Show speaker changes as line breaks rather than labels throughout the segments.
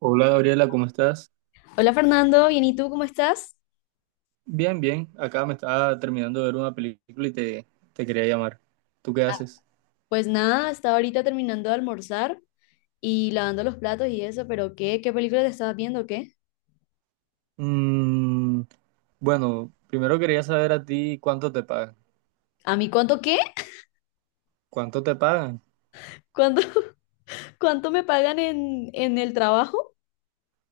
Hola Gabriela, ¿cómo estás?
Hola Fernando, bien, ¿y tú cómo estás?
Bien, bien. Acá me estaba terminando de ver una película y te quería llamar. ¿Tú qué haces?
Pues nada, estaba ahorita terminando de almorzar y lavando los platos y eso, pero ¿qué? ¿Qué película te estabas viendo o qué?
Mm, bueno, primero quería saber a ti cuánto te pagan.
¿A mí cuánto qué?
¿Cuánto te pagan?
¿Cuánto, cuánto me pagan en el trabajo?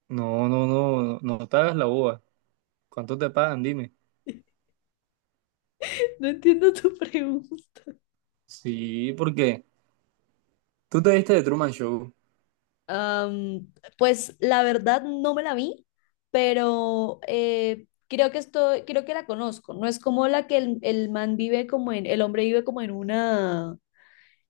No, no, no, no, no te hagas la boba. ¿Cuánto te pagan? Dime.
No entiendo tu pregunta.
Sí, porque tú te viste de Truman Show.
Am, pues la verdad no me la vi, pero creo que estoy, creo que la conozco. ¿No es como la que el man vive como en, el hombre vive como en una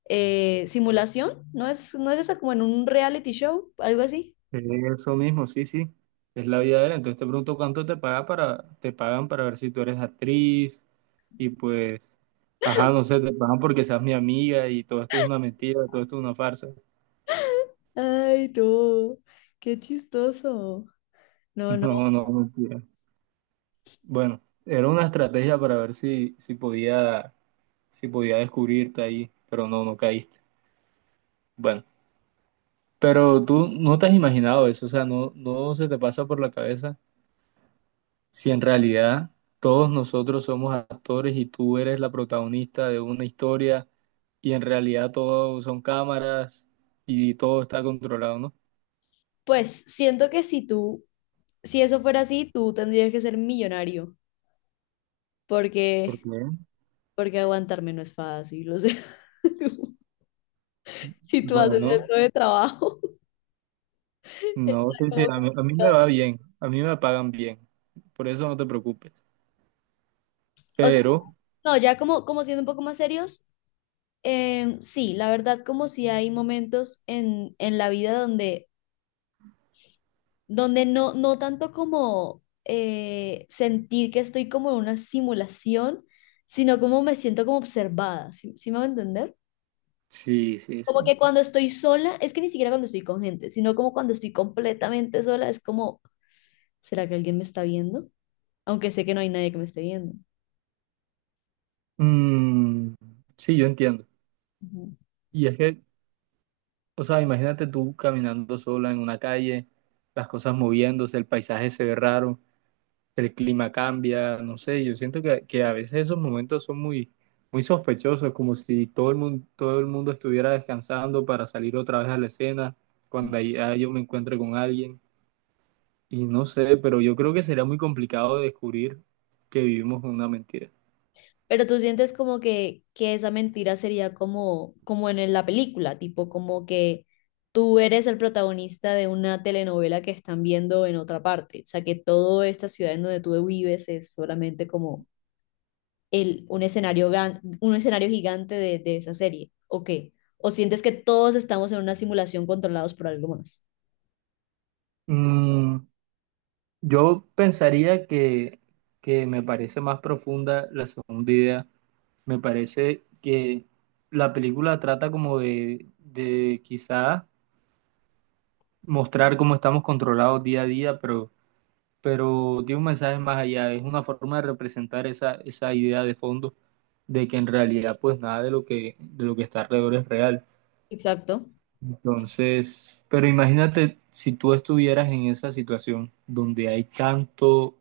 simulación, ¿no es esa como en un reality show, algo así?
Eso mismo, sí, sí. Es la vida de él. Entonces te pregunto cuánto te paga para, te pagan para ver si tú eres actriz y pues, ajá, no sé, te pagan porque seas mi amiga y todo esto es una mentira, todo esto es una farsa.
Ay, no, qué chistoso. No, no.
No, no, mentira. Bueno, era una estrategia para ver si podía, si podía descubrirte ahí, pero no, no caíste. Bueno, pero tú no te has imaginado eso, o sea, no, no se te pasa por la cabeza si en realidad todos nosotros somos actores y tú eres la protagonista de una historia y en realidad todo son cámaras y todo está controlado, ¿no?
Pues siento que si tú, si eso fuera así, tú tendrías que ser millonario, porque,
Porque,
porque aguantarme no es fácil, o sea, si tú haces
bueno,
eso de trabajo, está
no sé si
como
a mí me
complicado.
va bien, a mí me pagan bien, por eso no te preocupes.
O sea,
Pero,
no, ya como, como siendo un poco más serios, sí, la verdad, como si hay momentos en la vida donde donde no tanto como sentir que estoy como en una simulación, sino como me siento como observada, ¿sí, sí me va a entender?
sí, sí, sí.
Como que cuando estoy sola, es que ni siquiera cuando estoy con gente, sino como cuando estoy completamente sola, es como, ¿será que alguien me está viendo? Aunque sé que no hay nadie que me esté viendo.
Mm, sí, yo entiendo.
Ujú.
Y es que, o sea, imagínate tú caminando sola en una calle, las cosas moviéndose, el paisaje se ve raro. El clima cambia, no sé, yo siento que a veces esos momentos son muy, muy sospechosos, como si todo el mundo estuviera descansando para salir otra vez a la escena, yo me encuentre con alguien, y no sé, pero yo creo que sería muy complicado descubrir que vivimos una mentira.
Pero tú sientes como que esa mentira sería como, como en la película, tipo como que tú eres el protagonista de una telenovela que están viendo en otra parte. O sea, que toda esta ciudad en donde tú vives es solamente como el, un escenario gran, un escenario gigante de esa serie. ¿O qué? ¿O sientes que todos estamos en una simulación controlados por algo más?
Mm, yo pensaría que me parece más profunda la segunda idea, me parece que la película trata como de quizás mostrar cómo estamos controlados día a día, pero tiene un mensaje más allá, es una forma de representar esa, esa idea de fondo de que en realidad pues nada de lo de lo que está alrededor es real.
Exacto.
Entonces, pero imagínate si tú estuvieras en esa situación donde hay tanto,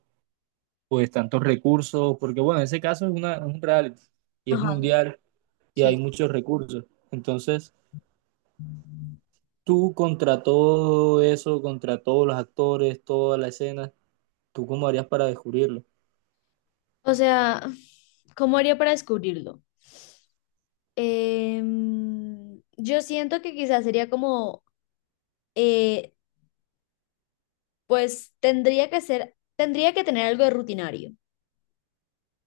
pues tantos recursos, porque bueno, en ese caso es es un reality y es
Ajá,
mundial y
sí.
hay muchos recursos. Entonces, tú contra todo eso, contra todos los actores, toda la escena, ¿tú cómo harías para descubrirlo?
O sea, ¿cómo haría para descubrirlo? Yo siento que quizás sería como, eh, pues tendría que ser, tendría que tener algo de rutinario.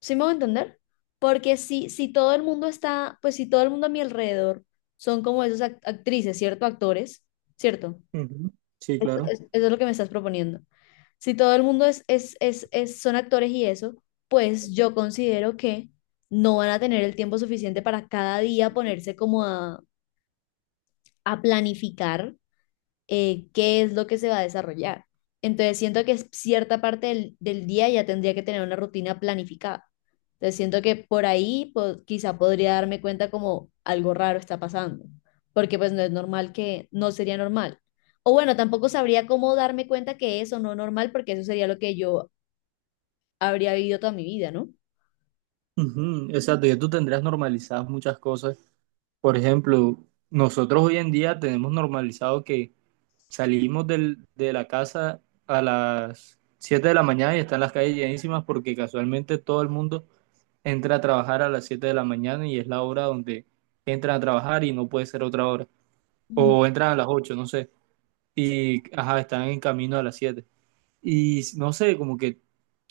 ¿Sí me voy a entender? Porque si, si todo el mundo está, pues si todo el mundo a mi alrededor son como esas actrices, ¿cierto? Actores, ¿cierto?
Ujú, sí, claro.
Eso es lo que me estás proponiendo. Si todo el mundo es, son actores y eso, pues yo considero que no van a tener el tiempo suficiente para cada día ponerse como a planificar qué es lo que se va a desarrollar. Entonces siento que es cierta parte del, del día ya tendría que tener una rutina planificada. Entonces siento que por ahí quizá podría darme cuenta como algo raro está pasando, porque pues no es normal que, no sería normal. O bueno, tampoco sabría cómo darme cuenta que eso no es normal, porque eso sería lo que yo habría vivido toda mi vida, ¿no?
Ujú, exacto, ya tú tendrías normalizadas muchas cosas. Por ejemplo, nosotros hoy en día tenemos normalizado que de la casa a las 7 de la mañana y están las calles llenísimas porque casualmente todo el mundo entra a trabajar a las 7 de la mañana y es la hora donde entran a trabajar y no puede ser otra hora.
Ujú.
O entran a las 8, no sé. Y, ajá, están en camino a las 7. Y no sé, como que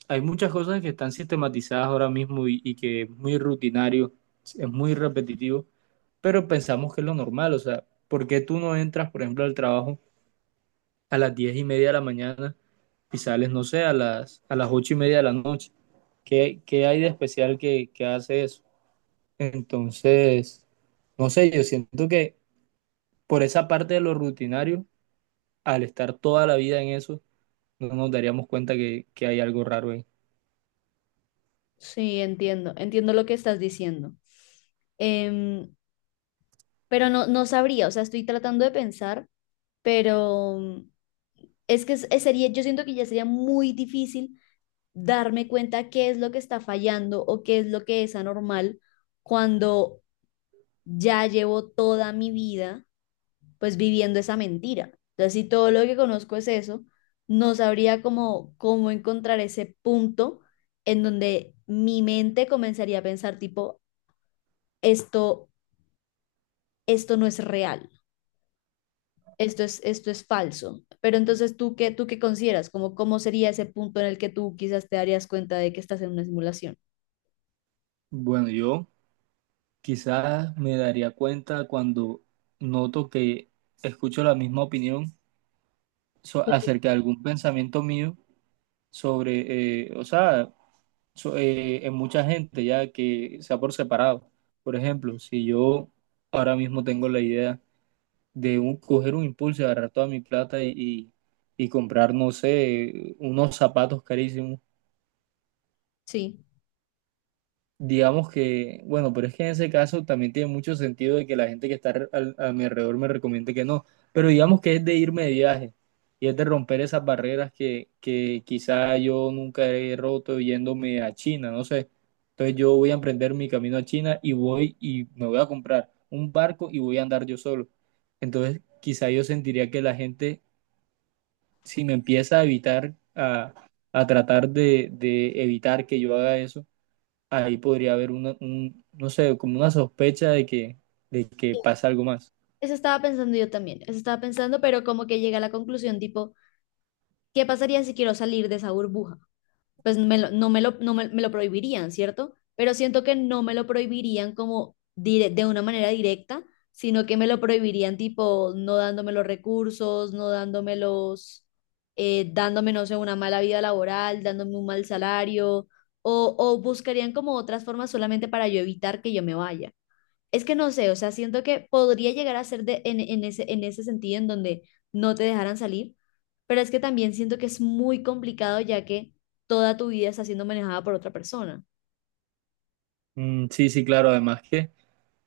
hay muchas cosas que están sistematizadas ahora mismo y que es muy rutinario, es muy repetitivo, pero pensamos que es lo normal. O sea, ¿por qué tú no entras, por ejemplo, al trabajo a las 10:30 de la mañana y sales, no sé, a las 8:30 de la noche? ¿Qué, qué hay de especial que hace eso? Entonces, no sé, yo siento que por esa parte de lo rutinario, al estar toda la vida en eso, no nos daríamos cuenta que hay algo raro ahí.
Sí, entiendo, entiendo lo que estás diciendo. Em, pero no, no sabría, o sea, estoy tratando de pensar, pero es que sería, yo siento que ya sería muy difícil darme cuenta qué es lo que está fallando o qué es lo que es anormal cuando ya llevo toda mi vida pues viviendo esa mentira. Entonces, si todo lo que conozco es eso, no sabría cómo, cómo encontrar ese punto en donde mi mente comenzaría a pensar tipo, esto, esto no es real, esto es falso. Pero entonces, tú qué consideras? Como, ¿cómo sería ese punto en el que tú quizás te darías cuenta de que estás en una simulación?
Bueno, yo. Quizás me daría cuenta cuando noto que escucho la misma opinión so- acerca de algún pensamiento mío sobre, o sea, so- en mucha gente ya que sea por separado. Por ejemplo, si yo ahora mismo tengo la idea de coger un impulso, agarrar toda mi plata y comprar, no sé, unos zapatos carísimos.
Sí,
Digamos que, bueno, pero es que en ese caso también tiene mucho sentido de que la gente que está a mi alrededor me recomiende que no, pero digamos que es de irme de viaje y es de romper esas barreras que quizá yo nunca he roto yéndome a China, no sé. Entonces yo voy a emprender mi camino a China y voy y me voy a comprar un barco y voy a andar yo solo. Entonces quizá yo sentiría que la gente, si me empieza a evitar, a tratar de evitar que yo haga eso, ahí podría haber un, no sé, como una sospecha de de que pasa algo más.
eso estaba pensando yo también, eso estaba pensando, pero como que llegué a la conclusión tipo, ¿qué pasaría si quiero salir de esa burbuja? Pues no me lo, no me, me lo prohibirían, ¿cierto? Pero siento que no me lo prohibirían como de una manera directa, sino que me lo prohibirían tipo no dándome los recursos, no dándome los, dándome, no sé, una mala vida laboral, dándome un mal salario, o buscarían como otras formas solamente para yo evitar que yo me vaya. Es que no sé, o sea, siento que podría llegar a ser de, en ese sentido en donde no te dejaran salir, pero es que también siento que es muy complicado ya que toda tu vida está siendo manejada por otra persona.
Sí, sí, claro, además que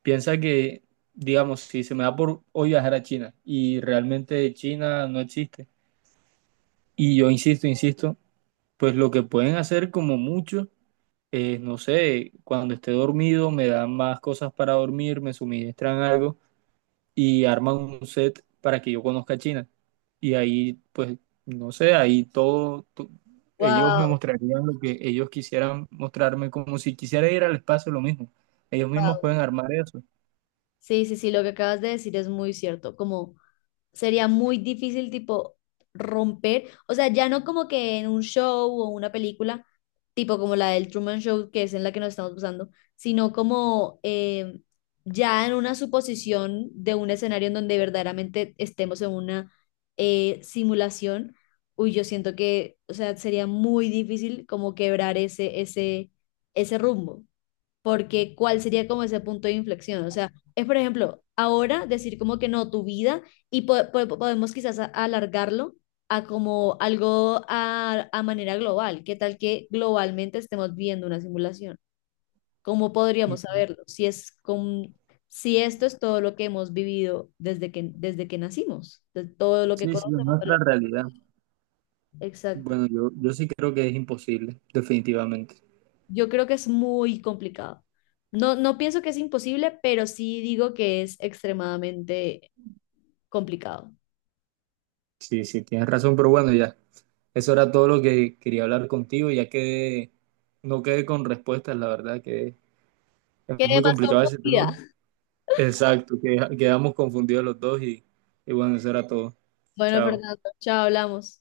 piensa que, digamos, si se me da por hoy viajar a China y realmente China no existe, y yo insisto, insisto, pues lo que pueden hacer como mucho es, no sé, cuando esté dormido me dan más cosas para dormir, me suministran algo y arman un set para que yo conozca a China. Y ahí, pues, no sé, ahí ellos me
Wow,
mostrarían lo que ellos quisieran mostrarme, como si quisiera ir al espacio, lo mismo. Ellos mismos
wow.
pueden armar eso.
Sí, sí, sí, lo que acabas de decir es muy cierto, como sería muy difícil tipo romper, o sea, ya no como que en un show o una película, tipo como la del Truman Show, que es en la que nos estamos usando, sino como ya en una suposición de un escenario en donde verdaderamente estemos en una simulación, uy, yo siento que, o sea, sería muy difícil como quebrar ese rumbo, porque cuál sería como ese punto de inflexión. O sea, es por ejemplo, ahora decir como que no, tu vida, y podemos quizás alargarlo a como algo a manera global. ¿Qué tal que globalmente estemos viendo una simulación? ¿Cómo podríamos
Ujú.
saberlo? Si es con, si esto es todo lo que hemos vivido desde que nacimos, de todo lo
Sí,
que
sí, es
conocemos.
nuestra realidad.
Exacto.
Bueno, yo sí creo que es imposible, definitivamente.
Yo creo que es muy complicado. No, no pienso que es imposible, pero sí digo que es extremadamente complicado.
Sí, sí, tienes razón, pero bueno, ya. Eso era todo lo que quería hablar contigo, ya que no quedé con respuestas, la verdad que es
Quedé
muy
más
complicado ese
confundida.
tema. Exacto, que- quedamos confundidos los dos y bueno, eso era todo.
Bueno,
Chao.
Fernando, chao, hablamos.